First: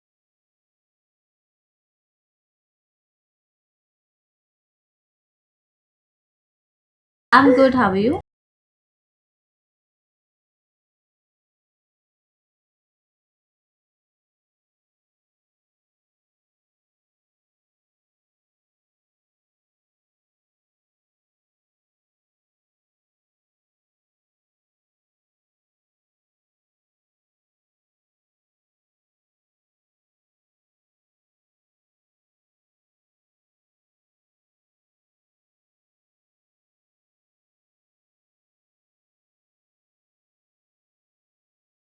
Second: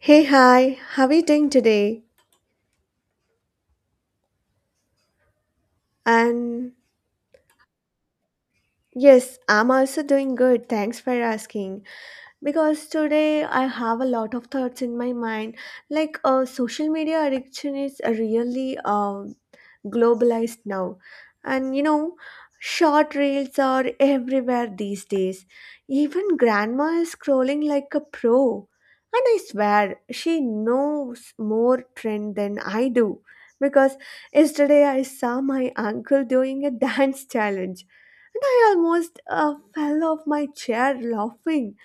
Hey, hi, how are you doing today? And I'm good. How are you? Yes, I'm also doing good. Thanks for asking. Because today I have a lot of thoughts in my mind. Like, social media addiction is really globalized now. And short reels are everywhere these days. Even grandma is scrolling like a pro. And I swear, she knows more trend than I do. Because yesterday I saw my uncle doing a dance challenge and I almost fell off my chair laughing.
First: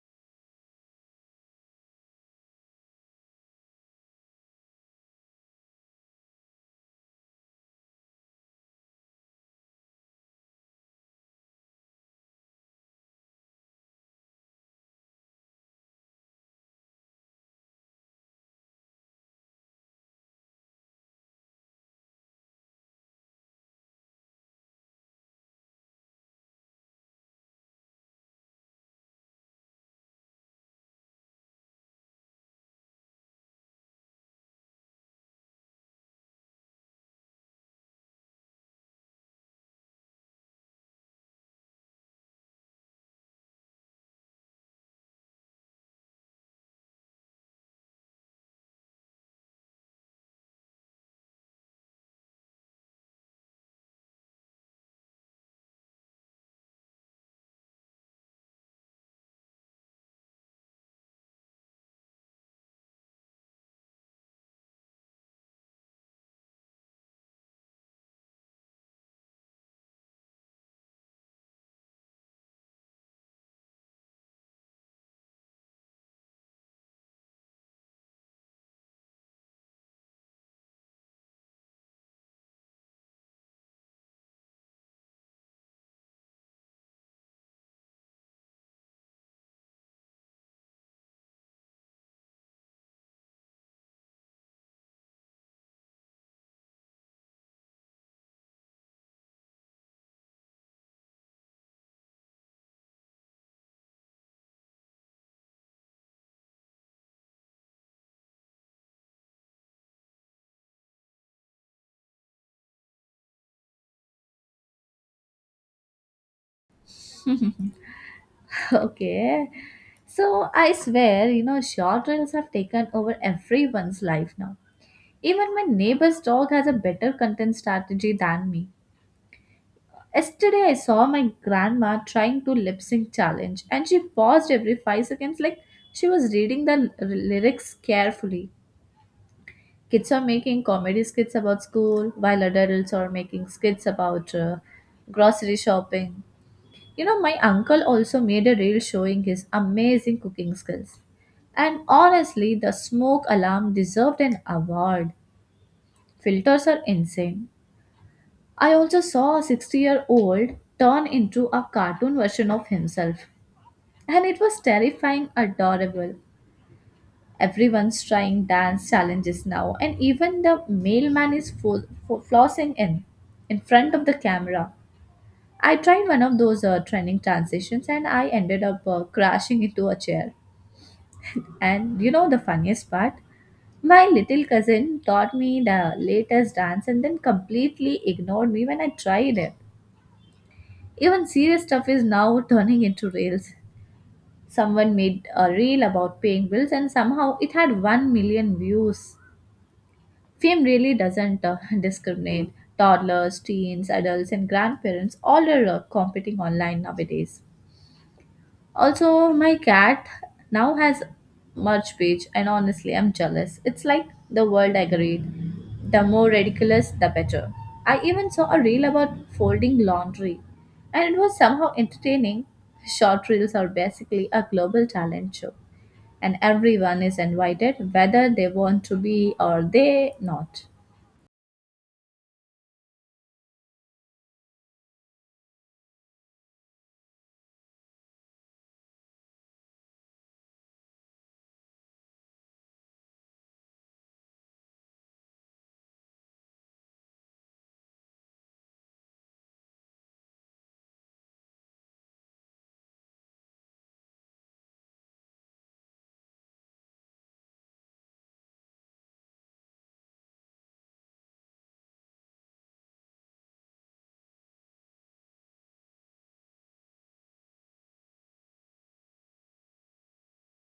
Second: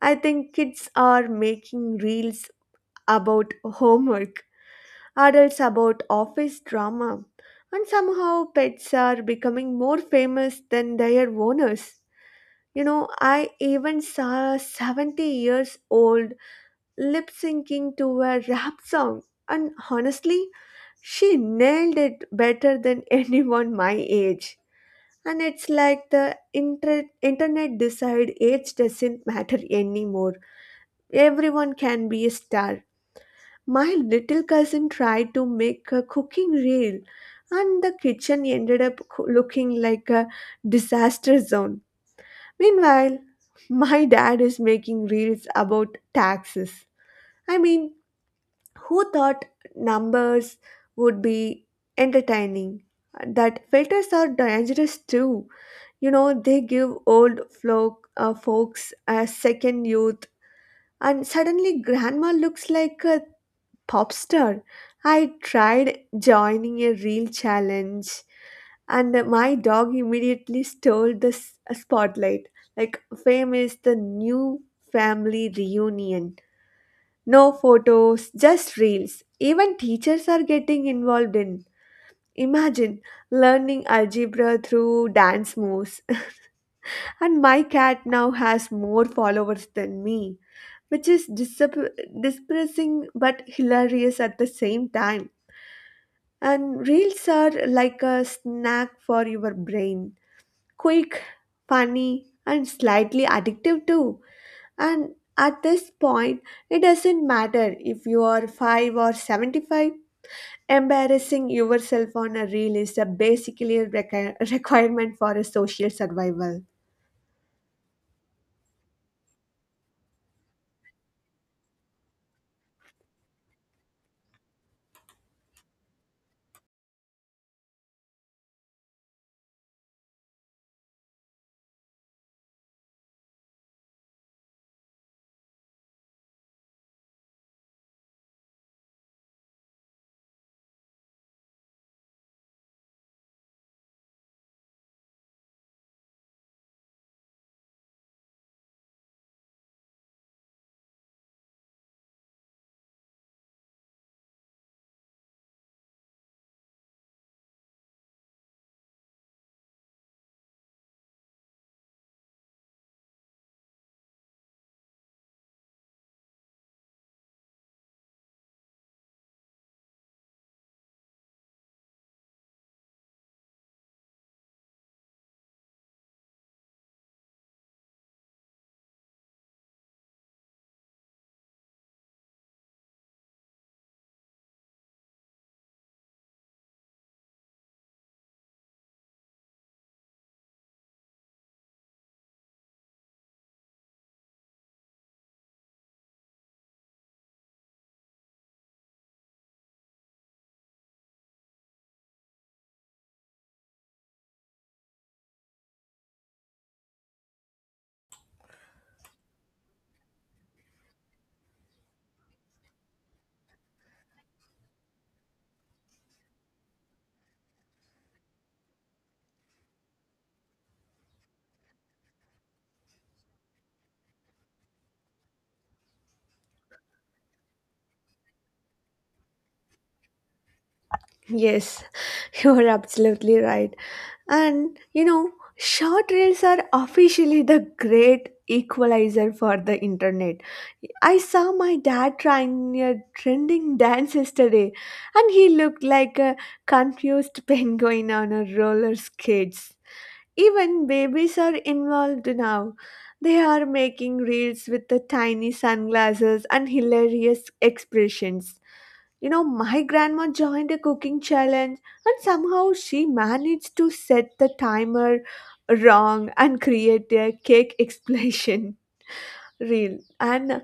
I think kids are making reels about homework, adults about office drama, and somehow pets are becoming more famous than their owners. I even saw a 70 years old lip syncing to a rap song, and honestly, she nailed it better than anyone my age. And it's like the internet decide age doesn't matter anymore. Everyone can be a star. My little cousin tried to make a cooking reel, and the kitchen ended up looking like a disaster zone. Meanwhile, my dad is making reels about taxes. I mean, who thought numbers would be entertaining? That filters are dangerous too. They give old folks a second youth, and suddenly grandma looks like a pop star. I tried joining a real challenge, and my dog immediately stole the spotlight. Like, fame is the new family reunion. No photos, just reels. Even teachers are getting involved in. Imagine learning algebra through dance moves. And my cat now has more followers than me, which is depressing but hilarious at the same time. And reels are like a snack for your brain. Quick, funny, and slightly addictive too. And at this point, it doesn't matter if you are 5 or 75. Embarrassing yourself on a reel is a basically a requirement for a social survival. Okay. So I swear, you know, short reels have taken over everyone's life now. Even my neighbor's dog has a better content strategy than me. Yesterday I saw my grandma trying to lip sync challenge and she paused every 5 seconds like she was reading the lyrics carefully. Kids are making comedy skits about school while adults are making skits about grocery shopping. You know, my uncle also made a reel showing his amazing cooking skills. And honestly, the smoke alarm deserved an award. Filters are insane. I also saw a 60-year-old turn into a cartoon version of himself. And it was terrifying, adorable. Everyone's trying dance challenges now, and even the mailman is flossing in front of the camera. I tried one of those trending transitions and I ended up crashing into a chair. And you know the funniest part? My little cousin taught me the latest dance and then completely ignored me when I tried it. Even serious stuff is now turning into reels. Someone made a reel about paying bills and somehow it had 1 million views. Fame really doesn't discriminate. Toddlers, teens, adults, and grandparents all are competing online nowadays. Also, my cat now has merch page, and honestly, I'm jealous. It's like the world agreed. The more ridiculous, the better. I even saw a reel about folding laundry, and it was somehow entertaining. Short reels are basically a global talent show, and everyone is invited, whether they want to be or they not. Yes, you are absolutely right. And short reels are officially the great equalizer for the internet. I saw my dad trying a trending dance yesterday, and he looked like a confused penguin on a roller skates. Even babies are involved now. They are making reels with the tiny sunglasses and hilarious expressions. My grandma joined a cooking challenge, and somehow she managed to set the timer wrong and create a cake explosion reel. And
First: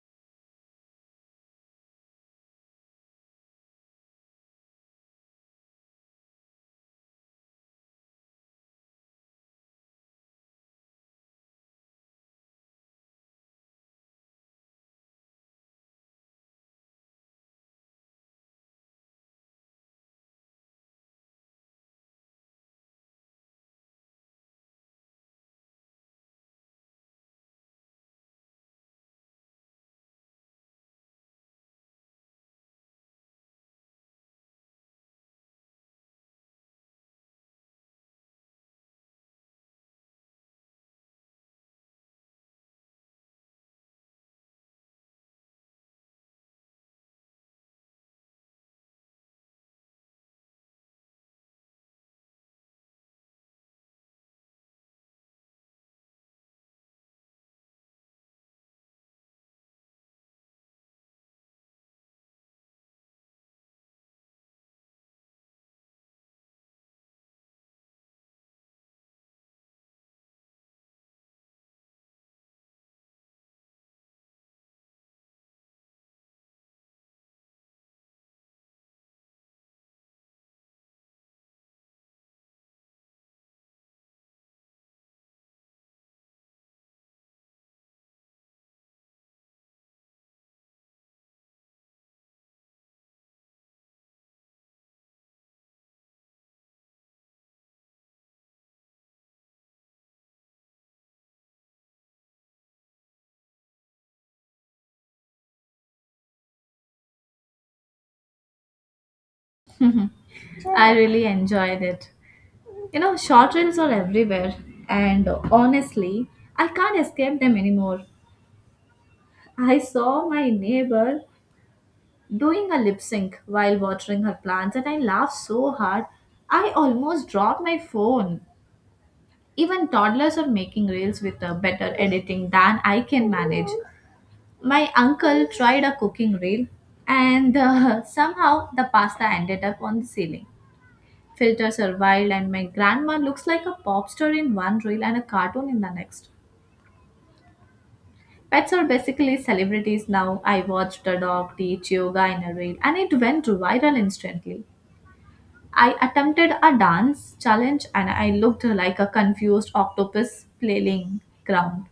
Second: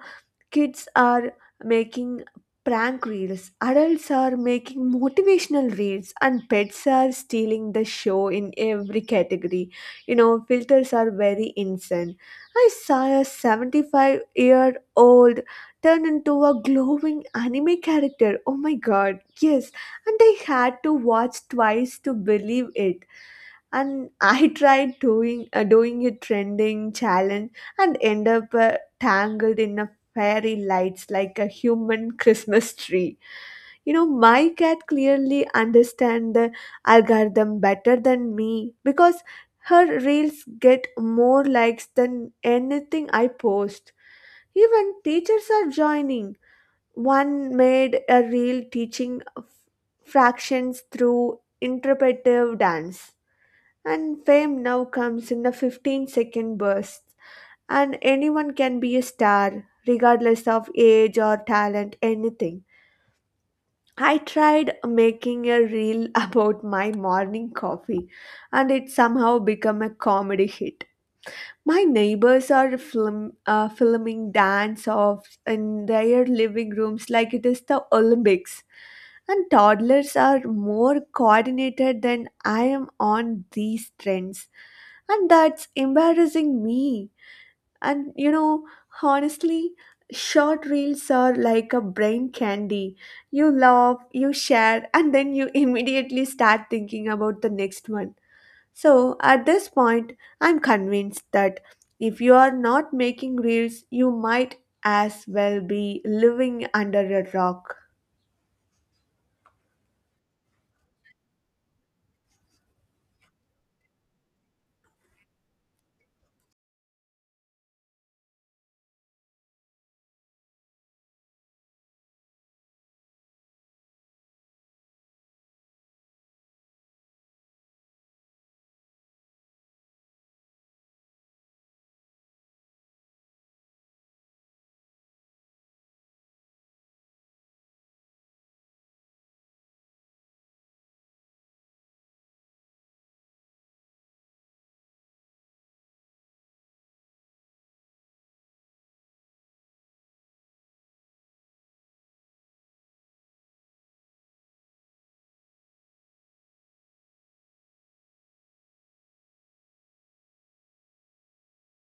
kids are making prank reels, adults are making motivational reels, and pets are stealing the show in every category. Filters are very insane. I saw a 75-year-old turn into a glowing anime character. Oh my god, yes, and I had to watch twice to believe it. And I tried doing a trending challenge and end up tangled in a fairy lights like a human Christmas tree. My cat clearly understand the algorithm better than me because her reels get more likes than anything I post. Even teachers are joining. One made a reel teaching fractions through interpretive dance. And fame now comes in a 15-second bursts, and anyone can be a star, regardless of age or talent, anything. I tried making a reel about my morning coffee, and it somehow became a comedy hit. My neighbors are filming dance offs in their living rooms like it is the Olympics. And toddlers are more coordinated than I am on these trends, and that's embarrassing me. And honestly, short reels are like a brain candy. You laugh, you share, and then you immediately start thinking about the next one. So at this point, I'm convinced that if you are not making reels, you might as well be living under a rock. I really enjoyed it. You know, short reels are everywhere, and honestly, I can't escape them anymore. I saw my neighbor doing a lip sync while watering her plants, and I laughed so hard I almost dropped my phone. Even toddlers are making reels with a better editing than I can manage. My uncle tried a cooking reel, and somehow the pasta ended up on the ceiling. Filters are wild, and my grandma looks like a pop star in one reel and a cartoon in the next. Pets are basically celebrities now. I watched a dog teach yoga in a reel and it went viral instantly. I attempted a dance challenge and I looked like a confused octopus flailing ground.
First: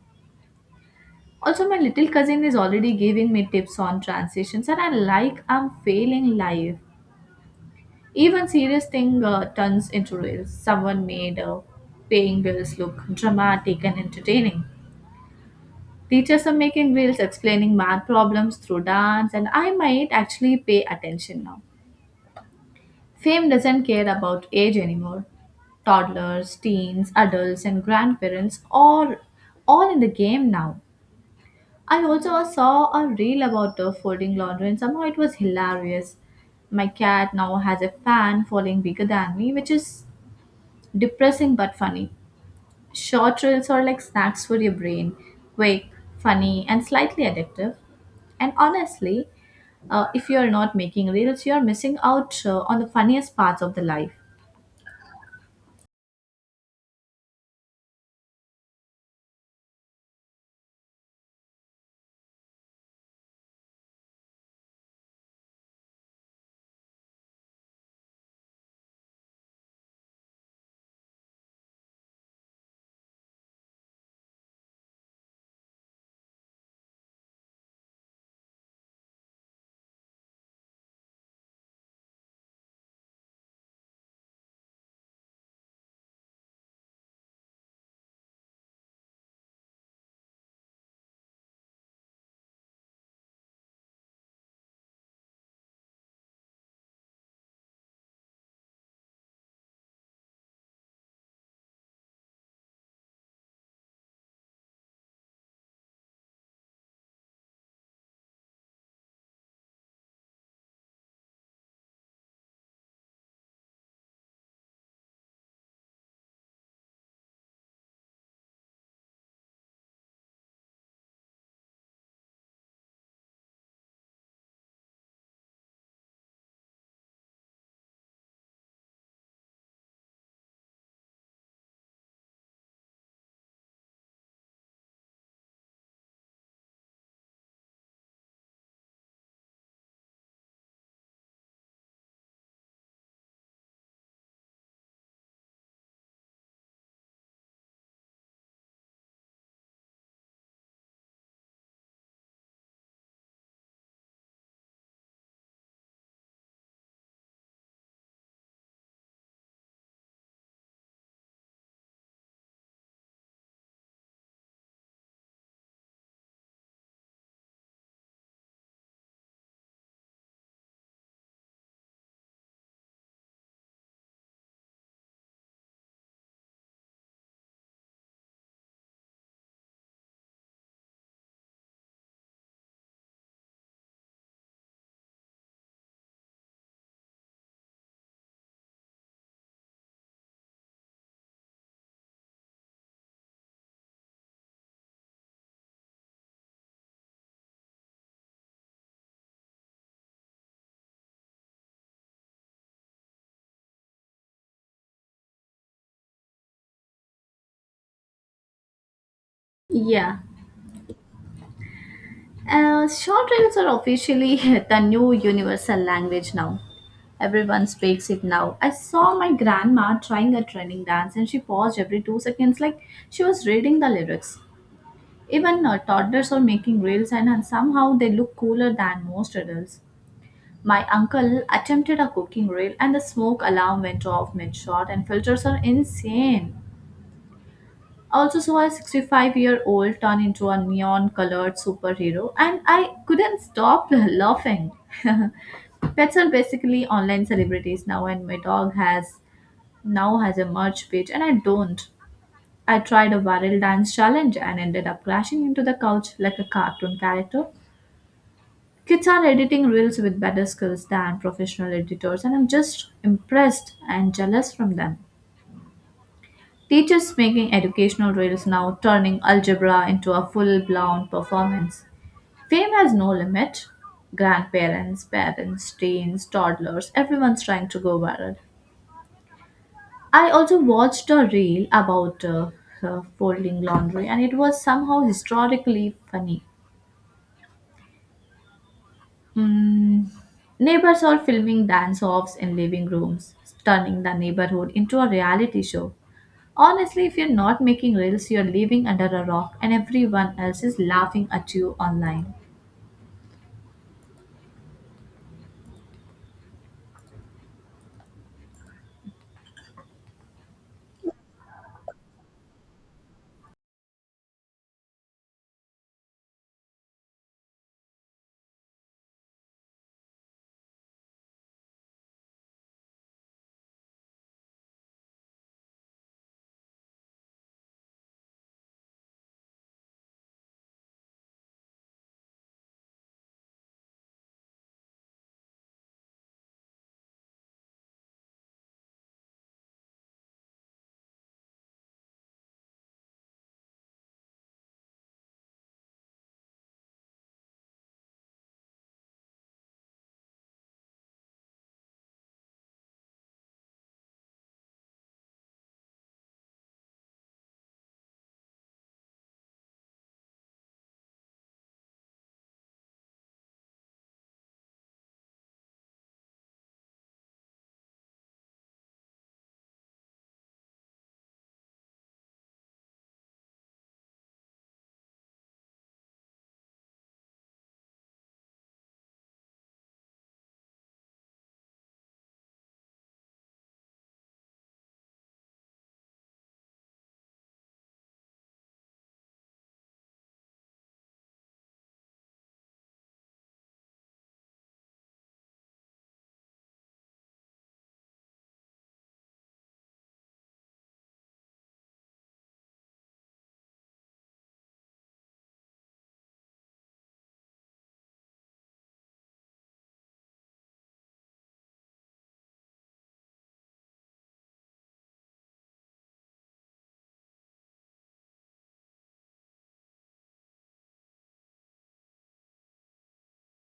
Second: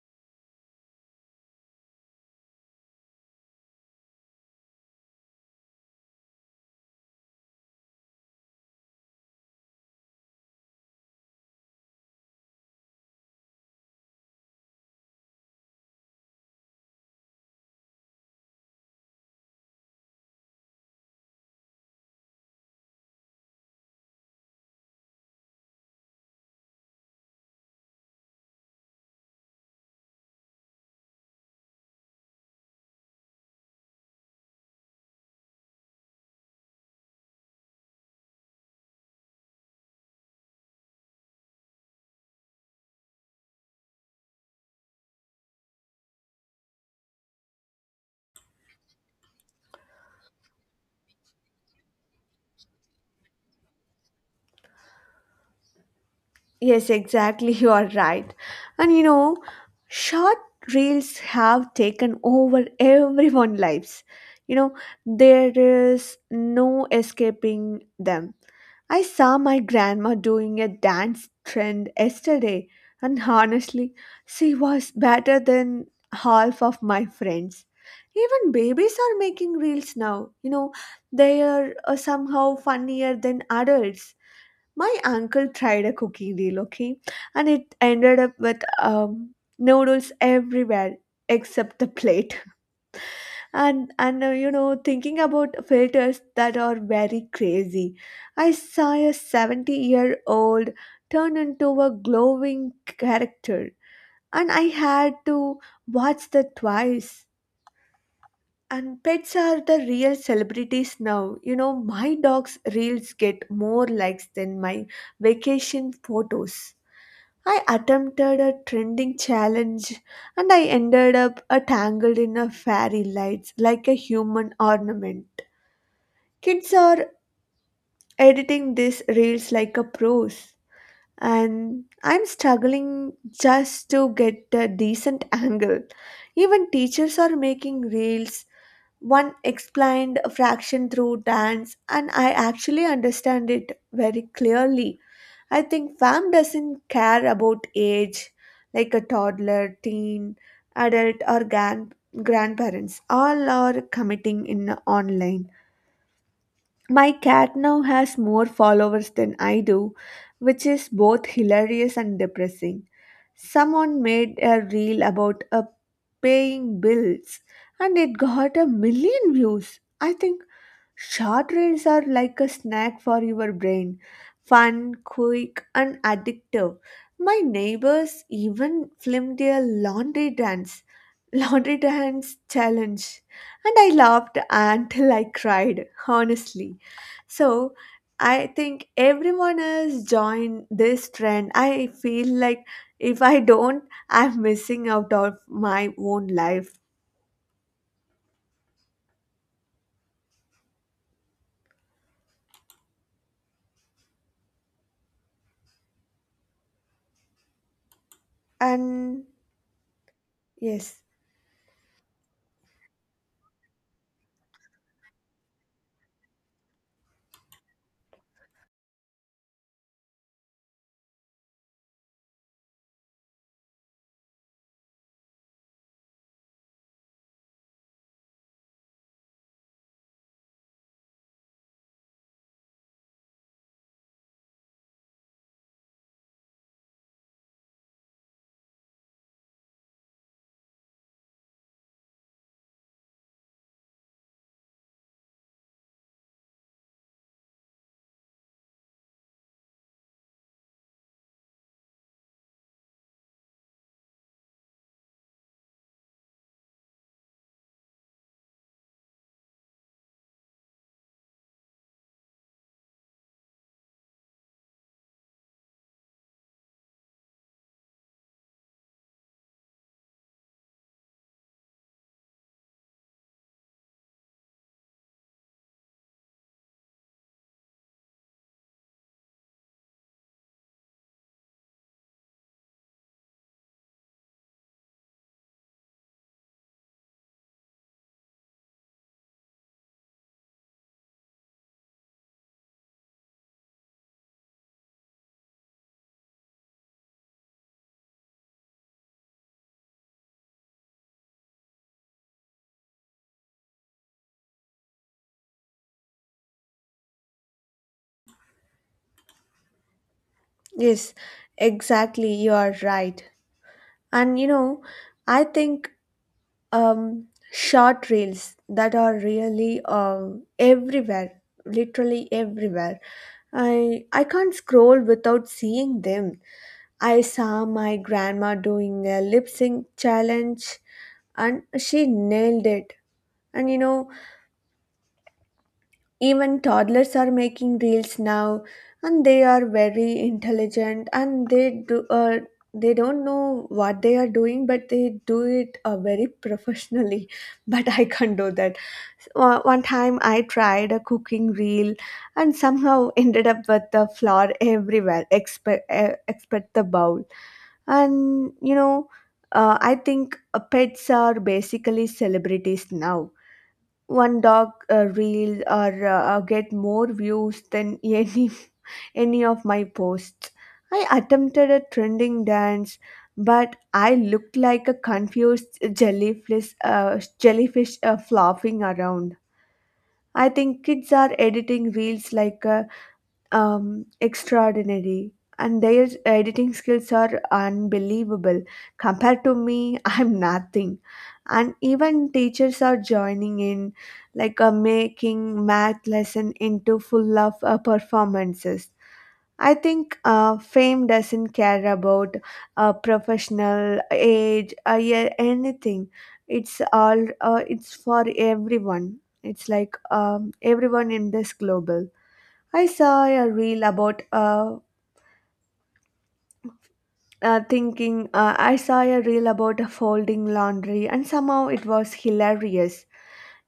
Also, my little cousin is already giving me tips on transitions and I like I'm failing life. Even serious thing turns into reels. Someone made paying bills look dramatic and entertaining. Teachers are making reels explaining math problems through dance, and I might actually pay attention now. Fame doesn't care about age anymore. Toddlers, teens, adults, and grandparents are all in the game now. I also saw a reel about folding laundry, and somehow it was hilarious. My cat now has a fan following bigger than me, which is depressing but funny. Short reels are like snacks for your brain, quick, funny, and slightly addictive. And honestly, if you are not making reels, you are missing out on the funniest parts of the life. Yes, exactly. You are right. And short reels have taken over everyone's lives. You know, there is no escaping them. I saw my grandma doing a dance trend yesterday, and honestly, she was better than half of my friends. Even babies are making reels now. They are somehow funnier than adults. My uncle tried a cooking deal, okay, and it ended up with noodles everywhere except the plate. Thinking about filters that are very crazy, I saw a 70-year-old turn into a glowing character, and I had to watch that twice. And pets are the real celebrities now. My dog's reels get more likes than my vacation photos. I attempted a trending challenge, and I ended up tangled in a fairy lights like a human ornament. Kids are editing these reels like a pros, and I'm struggling just to get a decent angle. Even teachers are making reels. One explained a fraction through dance, and I actually understand it very clearly. I think fam doesn't care about age, like a toddler, teen, adult, or grandparents. All are committing in online. My cat now has more followers than I do, which is both hilarious and depressing. Someone made a reel about a paying bills, and it got a million views. I think short reels are like a snack for your brain, fun, quick, and addictive. My neighbors even filmed their laundry dance, laundry dance challenge, and I laughed until I cried, honestly. So I think everyone has joined this trend. I feel like if I don't, I'm missing out of my own life. And Yeah. yes. Short reels are officially the new universal language now. Everyone speaks it now. I saw my grandma trying a training dance and she paused every 2 seconds like she was reading the lyrics. Even toddlers are making reels and somehow they look cooler than most adults. My uncle attempted a cooking reel and the smoke alarm went off mid-shot and filters are insane. I also saw a 65-year-old turn into a neon-colored superhero and I couldn't stop laughing. Pets are basically online celebrities now and my dog has now has a merch page and I don't. I tried a viral dance challenge and ended up crashing into the couch like a cartoon character. Kids are editing reels with better skills than professional editors, and I'm just impressed and jealous from them. Teachers making educational reels now turning algebra into a full blown performance. Fame has no limit. Grandparents, parents, teens, toddlers, everyone's trying to go viral. I also watched a reel about folding laundry, and it was somehow historically funny. Mm, neighbors are filming dance offs in living rooms, turning the neighborhood into a reality show. Honestly, if you're not making reels, you're living under a rock and everyone else is laughing at you online. Yes, exactly. You are right. And I think um, short reels that are really everywhere, literally everywhere. I can't scroll without seeing them. I saw my grandma doing a lip sync challenge, and she nailed it. And you know, Even toddlers are making reels now, and they are very intelligent and they don't know what they are doing, but they do it very professionally. But I can't do that. One time I tried a cooking reel and somehow ended up with the flour everywhere, except the bowl. And you know, I think pets are basically celebrities now. One dog reel or get more views than any of my posts. I attempted a trending dance, but I looked like a confused jellyfish flopping around. I think kids are editing reels like a extraordinary, and their editing skills are unbelievable compared to me. I'm nothing. And even teachers are joining in, like making math lesson into full of performances. I think fame doesn't care about professional age, yeah, anything. It's all it's for everyone. It's like everyone in this global. I saw a reel about thinking I saw a reel about folding laundry, and somehow it was hilarious.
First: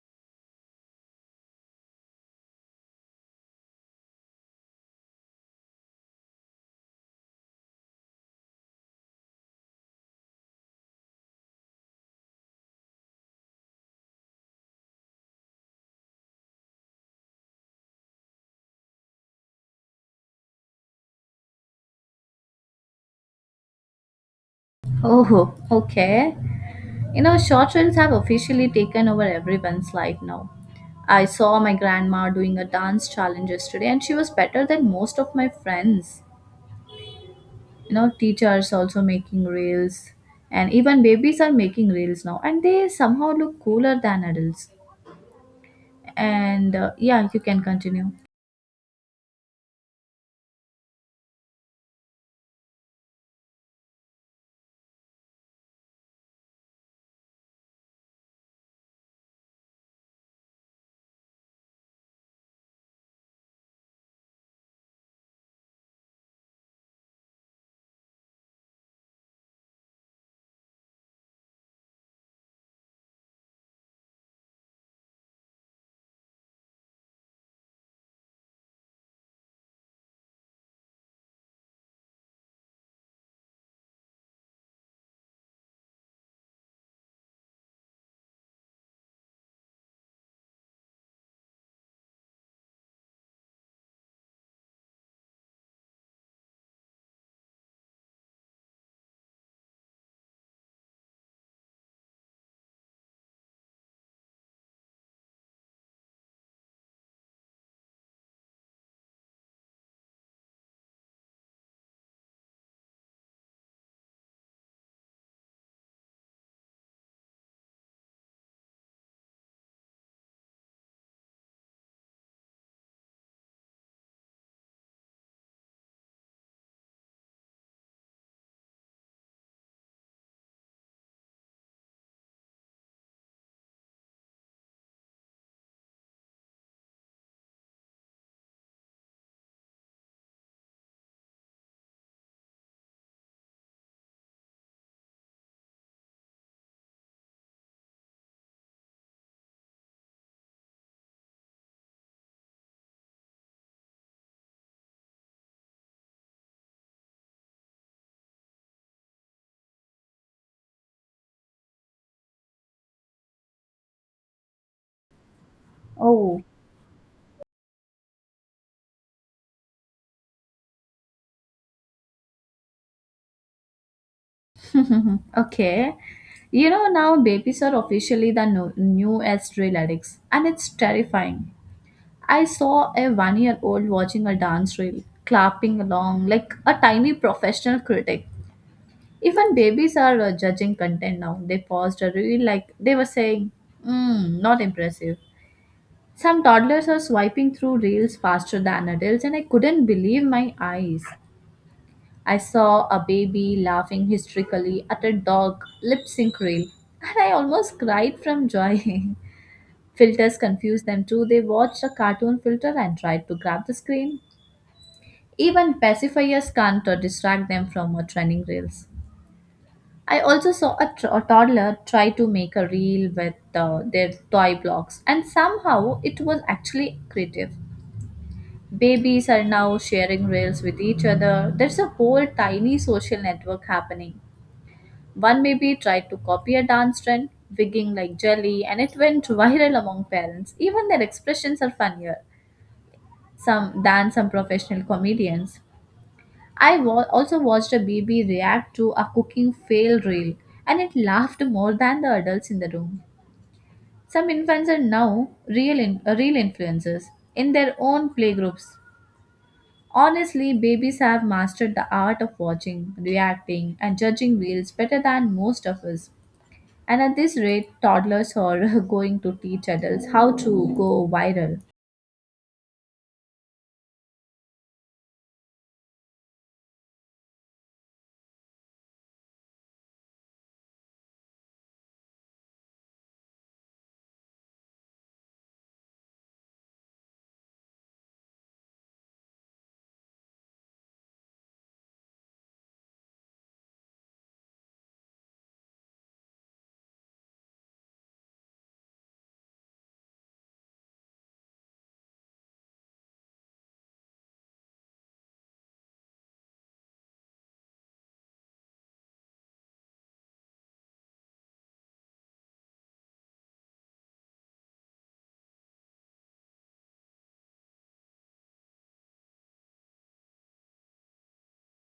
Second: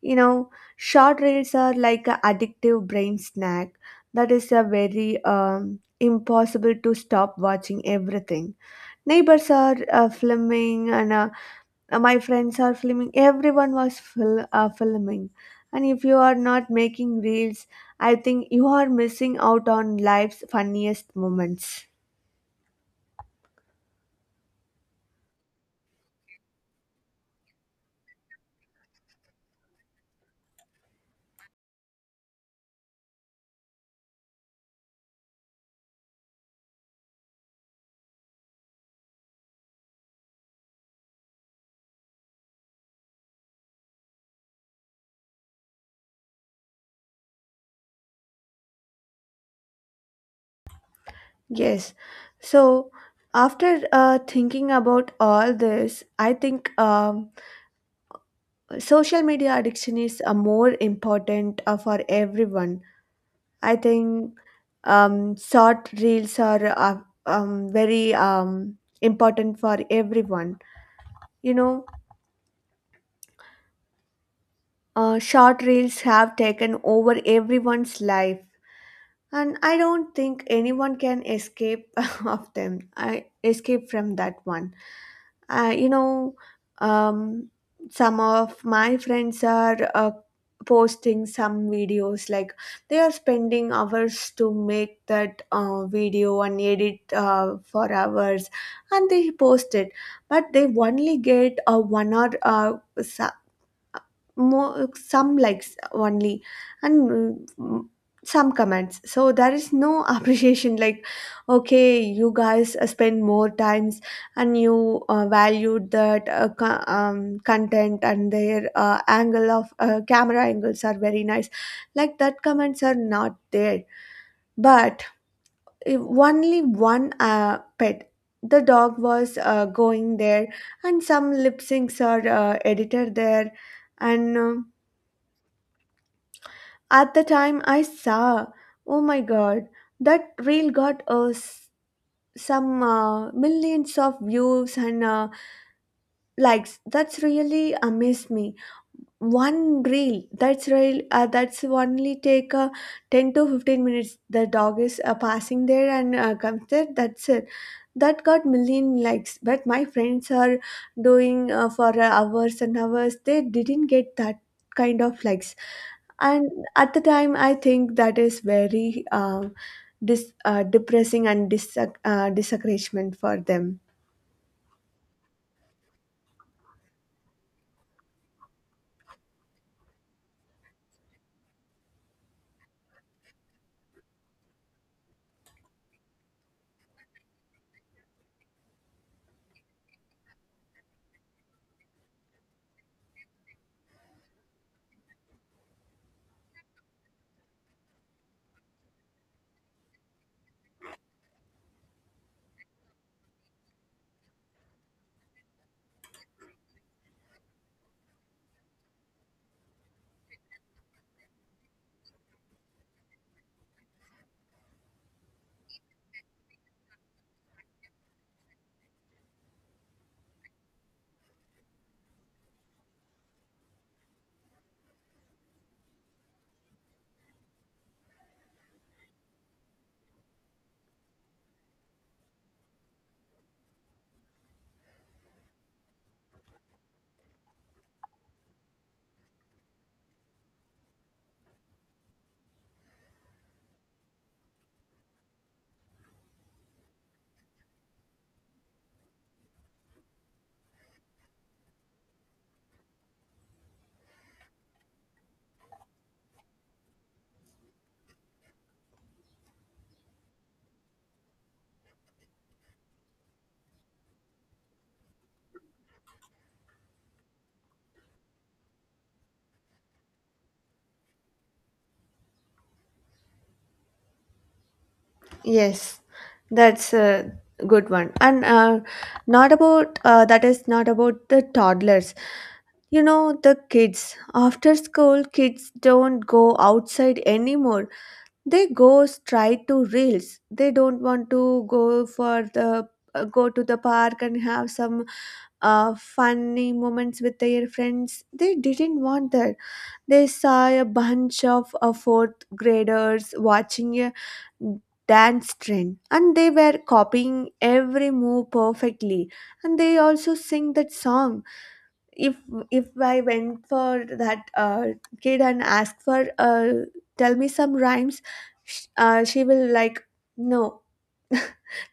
You know, short reels are like an addictive brain snack that is a very impossible to stop watching everything. Neighbors are filming, and my friends are filming. Everyone was filming. And if you are not making reels, I think you are missing out on life's funniest moments. Oh, okay. You know, short reels have officially taken over everyone's life now. I saw my grandma doing a dance challenge yesterday and she was better than most of my friends. You know, teachers also making reels, and even babies are making reels now and they somehow look cooler than adults. And yeah, you can continue. Yes. So after thinking about all this, I think social media addiction is more important for everyone. I think short reels are very important for everyone. You know, short reels have taken over everyone's life, and I don't think anyone can escape of them. I escape from that one uh, you know um, some of my friends are posting some videos like they are spending hours to make that video and edit for hours, and they post it, but they only get a 1 hour s- more some likes only, and mm, some comments, so there is no appreciation. Like, okay, you guys spend more times and you valued that content, and their angle of camera angles are very nice. Like that, comments are not there. But if only one pet, the dog was going there, and some lip syncs are edited there, and at the time I saw, oh my god, that reel got some millions of views and likes. That's really amazed me. One reel, that's real that's only take 10 to 15 minutes, the dog is passing there and comes there, that's it. That got million likes, but my friends are doing for hours and hours. They didn't get that kind of likes. Oh. And at the time I think that is very depressing and discouragement for them. Okay. You know, now babies are officially the newest reel addicts and it's terrifying. I saw a 1 year old watching a dance reel clapping along like a tiny professional critic. Even babies are judging content now. They paused a reel like they were saying, mm, not impressive. Some toddlers are swiping through reels faster than adults, and I couldn't believe my eyes. I saw a baby laughing hysterically at a dog lip sync reel, and I almost cried from joy. Filters confused them too. They watched a cartoon filter and tried to grab the screen. Even pacifiers can't distract them from trending reels. I also saw a, a toddler try to make a reel with their toy blocks, and somehow it was actually creative. Babies are now sharing reels with each other. There's a whole tiny social network happening. One baby tried to copy a dance trend, wigging like jelly, and it went viral among parents. Even their expressions are funnier some than some professional comedians. Also watched a baby react to a cooking fail reel, and it laughed more than the adults in the room. Some infants are now real, real influencers in their own playgroups. Honestly, babies have mastered the art of watching, reacting, and judging wheels better than most of us. And at this rate, toddlers are going to teach adults how to go viral. Yes, that's a good one. And not about that is not about the toddlers. The kids. After school, kids don't go outside anymore. They go straight to reels. They don't want to go to the park and have some funny moments with their friends. They didn't want that. They saw a bunch of fourth graders watching a dance trend, and they were copying every move perfectly, and they also sing that song. If If I went for that kid and asked for, tell me some rhymes, she will like no.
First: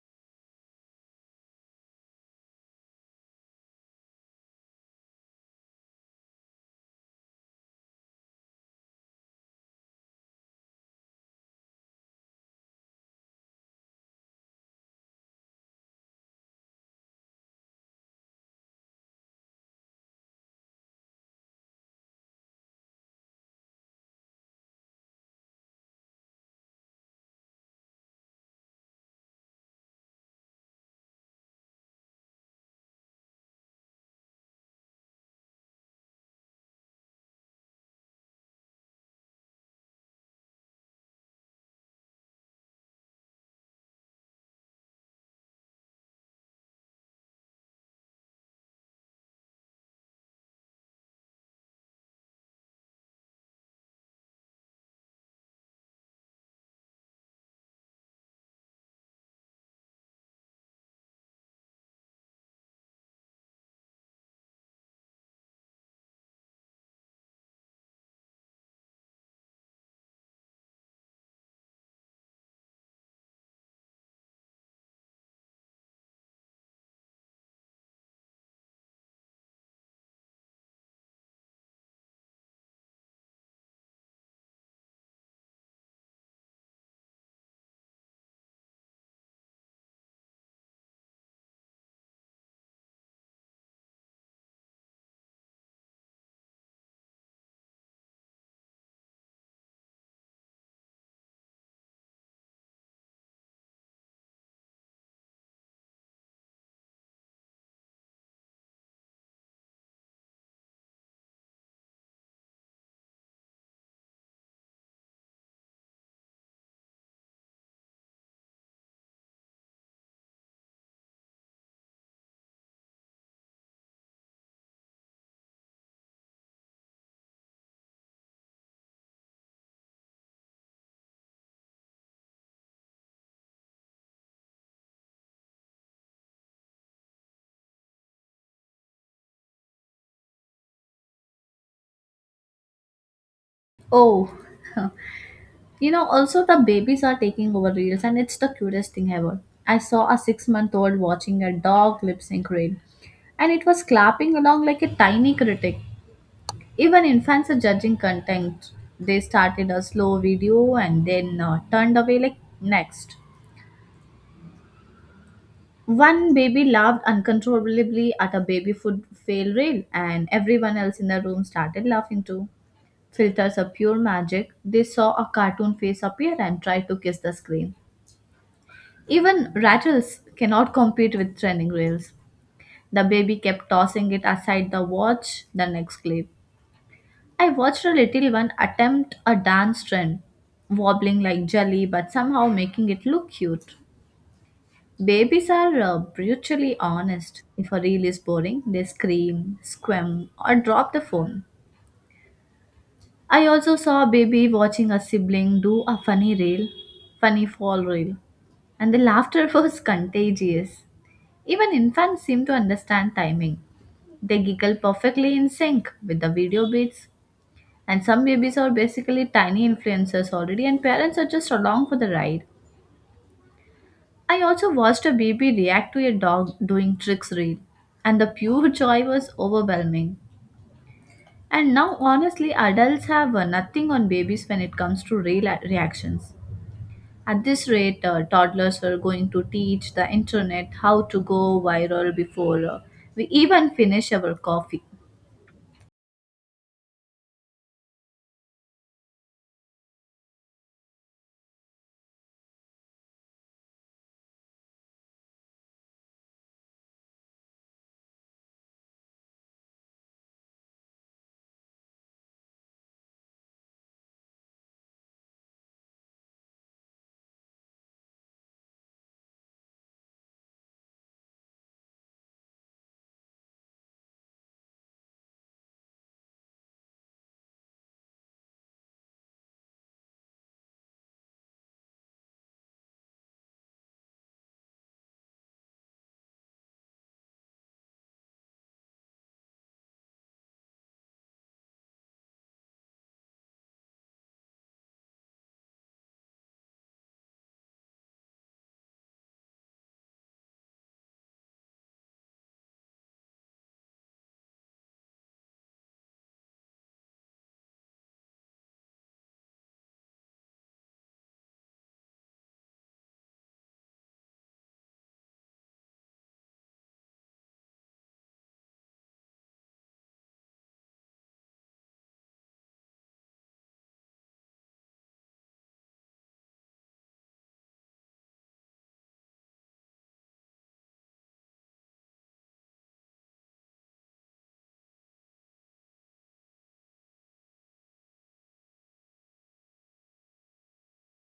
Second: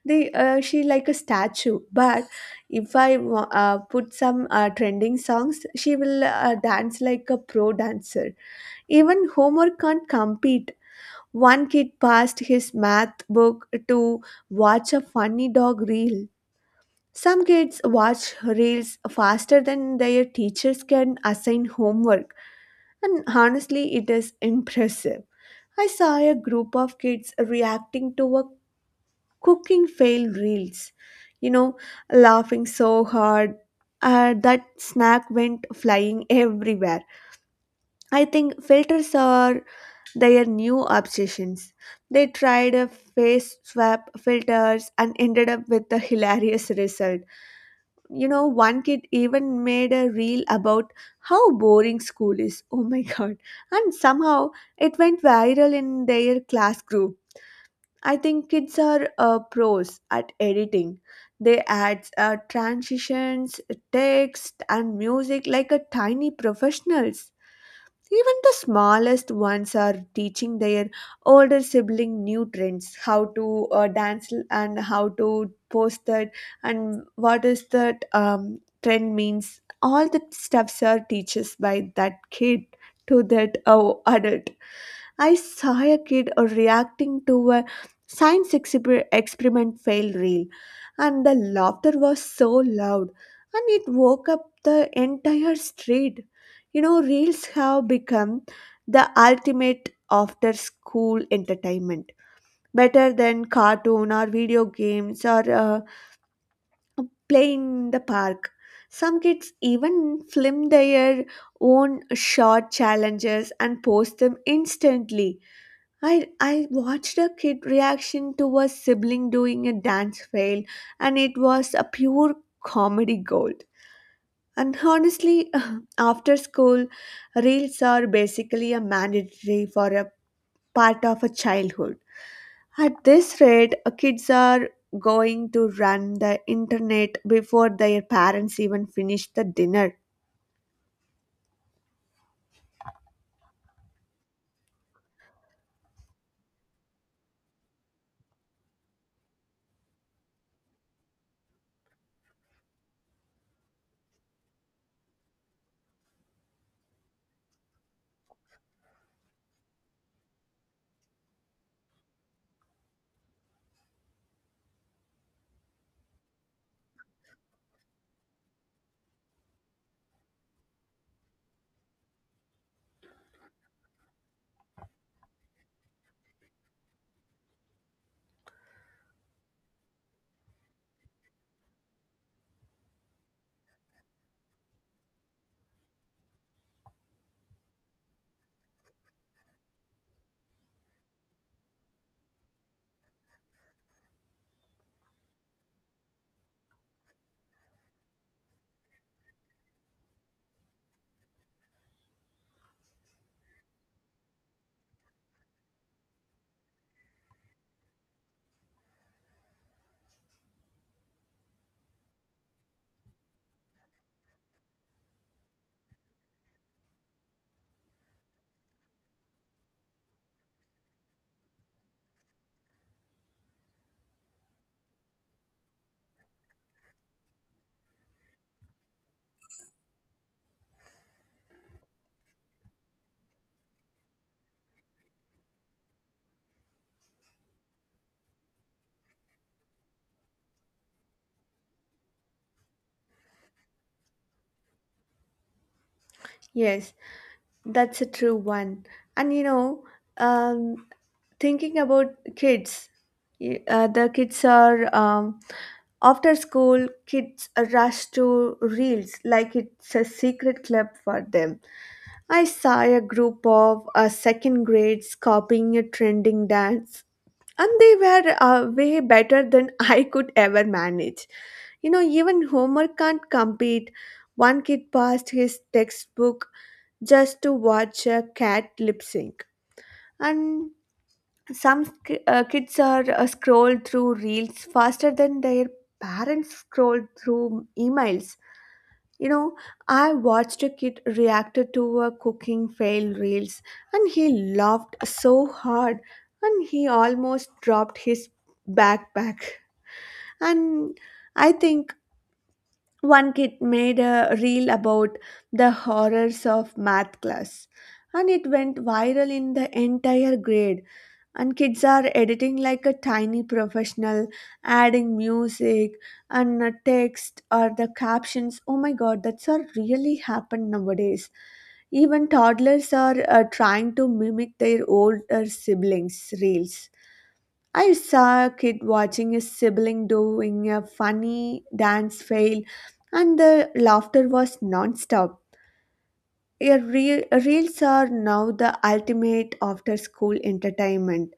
they she like a statue. But if I put some trending songs, she will dance like a pro dancer. Even homework can't compete. One kid passed his math book to watch a funny dog reel. Some kids watch reels faster than their teachers can assign homework, and honestly, it is impressive. I saw a group of kids reacting to a cooking fail reels, you know, laughing so hard that snack went flying everywhere. I think filters are their new obsessions. They tried a face swap filters and ended up with a hilarious result. You know, one kid even made a reel about how boring school is. Oh my god. And somehow it went viral in their class group. I think kids are pros at editing. They add transitions, text, and music like a tiny professionals. Even the smallest ones are teaching their older sibling new trends, how to dance and how to post that and what is that trend means. All the stuffs are teaches by that kid to that adult. I saw a kid reacting to a experiment fail reel, and the laughter was so loud, and it woke up the entire street. You know, reels have become the ultimate after school entertainment, better than cartoon or video games or playing in the park. Some kids even film their own short challenges and post them instantly. I watched a kid reaction to a sibling doing a dance fail, and it was a pure comedy gold. And honestly, after school, reels are basically a mandatory for a part of a childhood. At this rate, kids are going to run the internet before their parents even finish the dinner. Oh, you know, also the babies are taking over reels, and it's the cutest thing ever. I saw a 6 month old watching a dog lip sync reel, and it was clapping along like a tiny critic. Even infants are judging content. They started a slow video and then turned away like next. One baby laughed uncontrollably at a baby food fail reel, and everyone else in the room started laughing too. Filters are pure magic. They saw a cartoon face appear and tried to kiss the screen. Even rattles cannot compete with trending reels. The baby kept tossing it aside the watch, the next clip. I watched a little one attempt a dance trend, wobbling like jelly but somehow making it look cute. Babies are brutally honest. If a reel is boring, they scream, squirm, or drop the phone. I also saw a baby watching a sibling do a funny fall reel, and the laughter was contagious. Even infants seem to understand timing. They giggle perfectly in sync with the video beats. And some babies are basically tiny influencers already, and parents are just along for the ride. I also watched a baby react to a dog doing tricks reel, and the pure joy was overwhelming. And now, honestly, adults have nothing on babies when it comes to real reactions. At this rate, toddlers are going to teach the internet how to go viral before we even finish our coffee. Yes, that's a true one. And you know, um, thinking about kids, the kids are, after school kids rush to reels like it's a secret club for them. I saw a group of second grades copying a trending dance, and they were way better than I could ever manage. You know, even homer can't compete. One kid passed his textbook just to watch a cat lip sync. And kids are scroll through reels faster than their parents scroll through emails, you know. I watched a kid reacted to a cooking fail reels, and he laughed so hard, and he almost dropped his backpack. And I think one kid made a reel about the horrors of math class, and it went viral in the entire grade. And kids are editing like a tiny professional, adding music and text or the captions. Oh my god, that's all really happened nowadays. Even toddlers are trying to mimic their older siblings reels. I saw a kid watching his sibling doing a funny dance fail, and the laughter was non-stop. Your reels are now the ultimate after school entertainment,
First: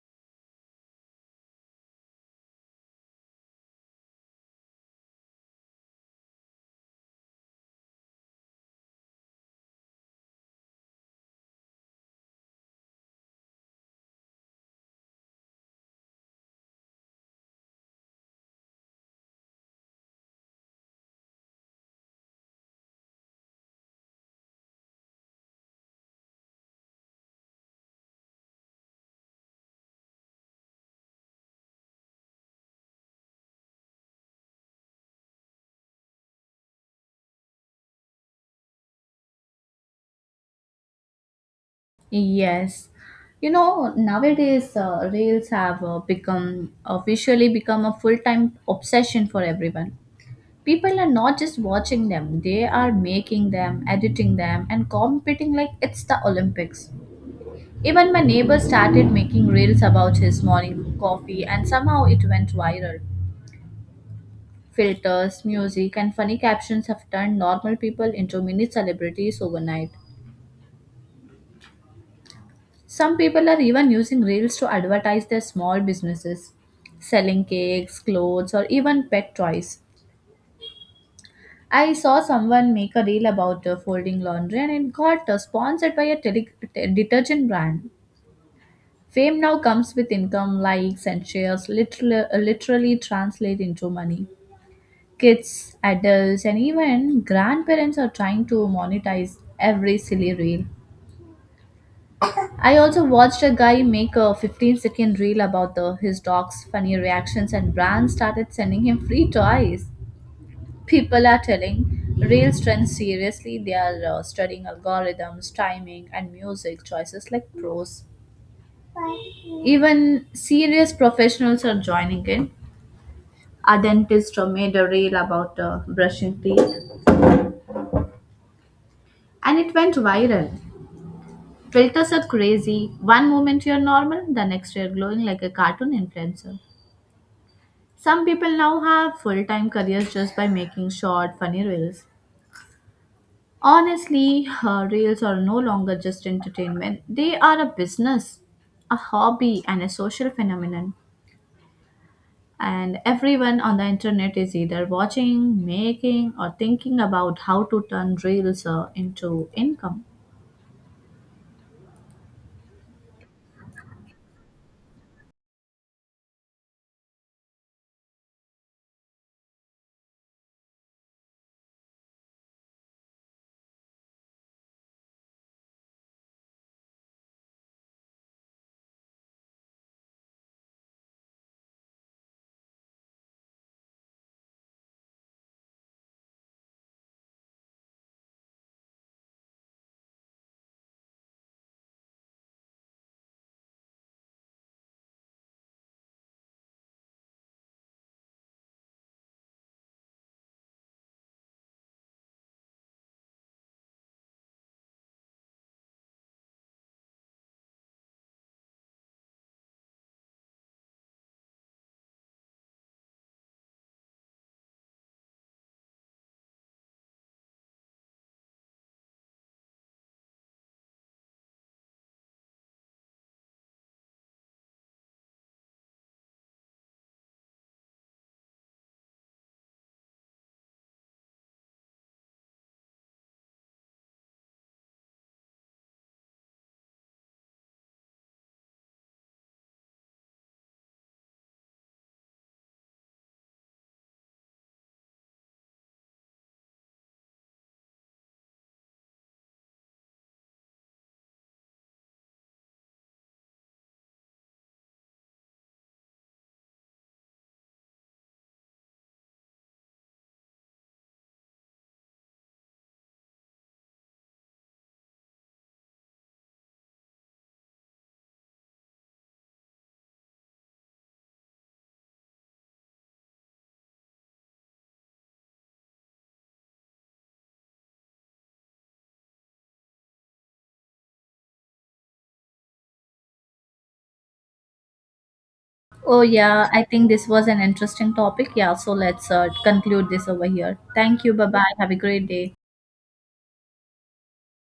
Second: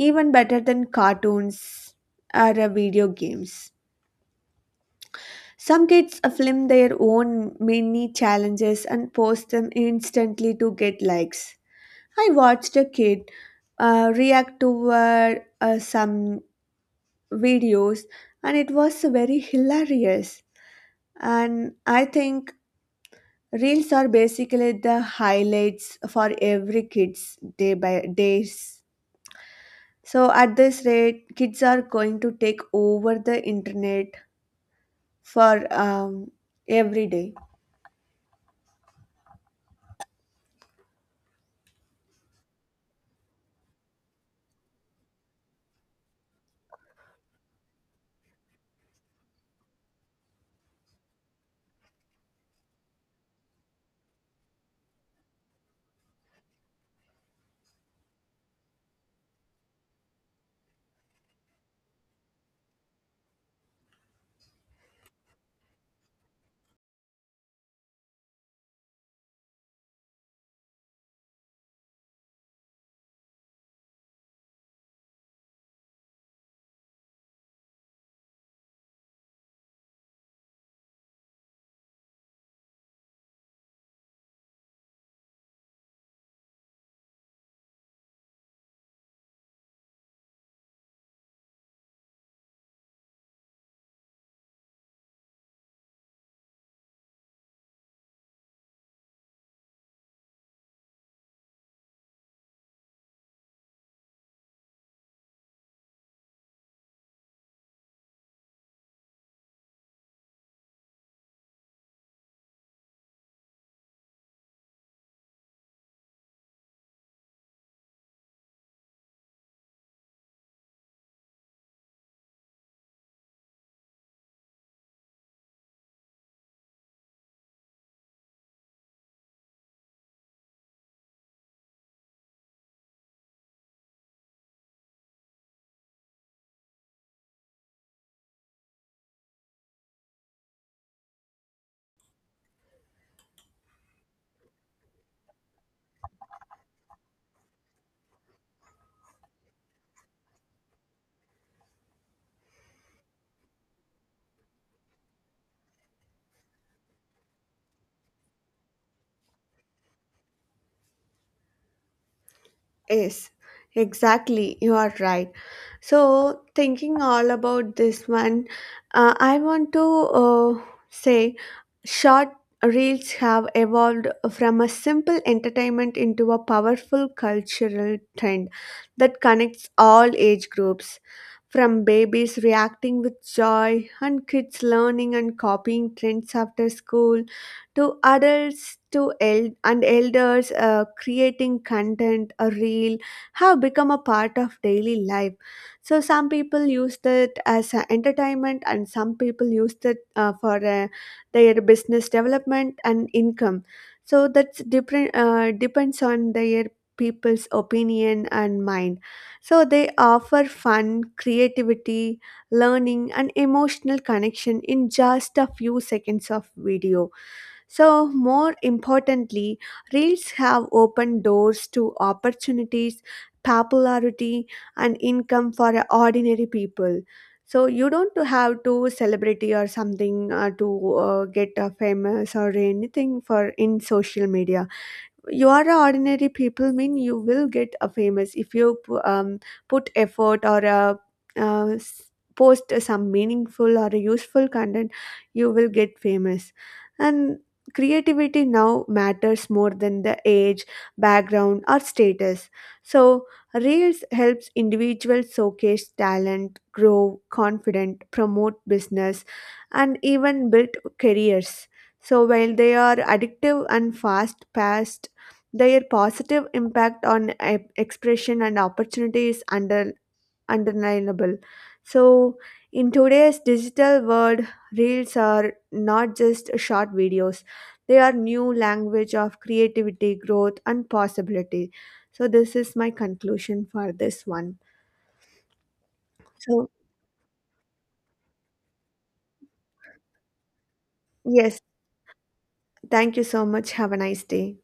even better than cartoons or video games. Some kids film their own mini challenges and post them instantly to get likes. I watched a kid react to some videos, and it was very hilarious. And I think reels are basically the highlights for every kid's day by days. So at this rate, kids are going to take over the internet for every day. Yes. You know, nowadays reels have become officially become a full-time obsession for everyone. People are not just watching them, they are making them, editing them, and competing like it's the Olympics. Even my neighbor started making reels about his morning coffee and somehow it went viral. Filters, music, and funny captions have turned normal people into mini celebrities overnight. Some people are even using reels to advertise their small businesses, selling cakes, clothes, or even pet toys. I saw someone make a reel about folding laundry and it got sponsored by a detergent brand. Fame now comes with income, likes, and shares, literally, literally translate into money. Kids, adults, and even grandparents are trying to monetize every silly reel. I also watched a guy make a 15-second reel about his dog's funny reactions, and brands started sending him free toys. People are telling real trends seriously. They are studying algorithms, timing, and music choices like pros. Even serious professionals are joining in. A dentist made a reel about brushing teeth and it went viral. Filters are crazy. One moment you're normal, the next you're glowing like a cartoon influencer. Some people now have full-time careers just by making short funny reels. Honestly, reels are no longer just entertainment. They are a business, a hobby, and a social phenomenon. And everyone on the internet is either watching, making, or thinking about how to turn reels into income. Yes, exactly. You are right. So, thinking all about this one, I want to say short reels have evolved from a simple entertainment into a powerful cultural trend that connects all age groups. From babies reacting with joy and kids learning and copying trends after school to adults to and elders creating content, a reel have become a part of daily life. So some people use it as a entertainment, and some people use it for their business development and income. So that's different, depends on their people's opinion and mind. So they offer fun, creativity, learning, and emotional connection in just a few seconds of video. So, more importantly, reels have opened doors to opportunities, popularity, and income for ordinary people. So, you don't have to celebrity or something to get famous or anything for in social media. You are a ordinary people mean you will get a famous if you put effort or post some meaningful or useful content, you will get famous. And creativity now matters more than the age, background, or status. So reels helps individuals showcase talent, grow confident, promote business, and even build careers. So while they are addictive and fast paced, their positive impact on expression and opportunity is undeniable. So, in today's digital world, reels are not just short videos, they are new language of creativity, growth, and possibility. So, this is my conclusion for this one. Oh, yeah, So, I think this was an interesting topic. Yeah, so let's conclude this over here. Thank you. Bye yes, bye. Have a great day. thank you so much. Have a nice day.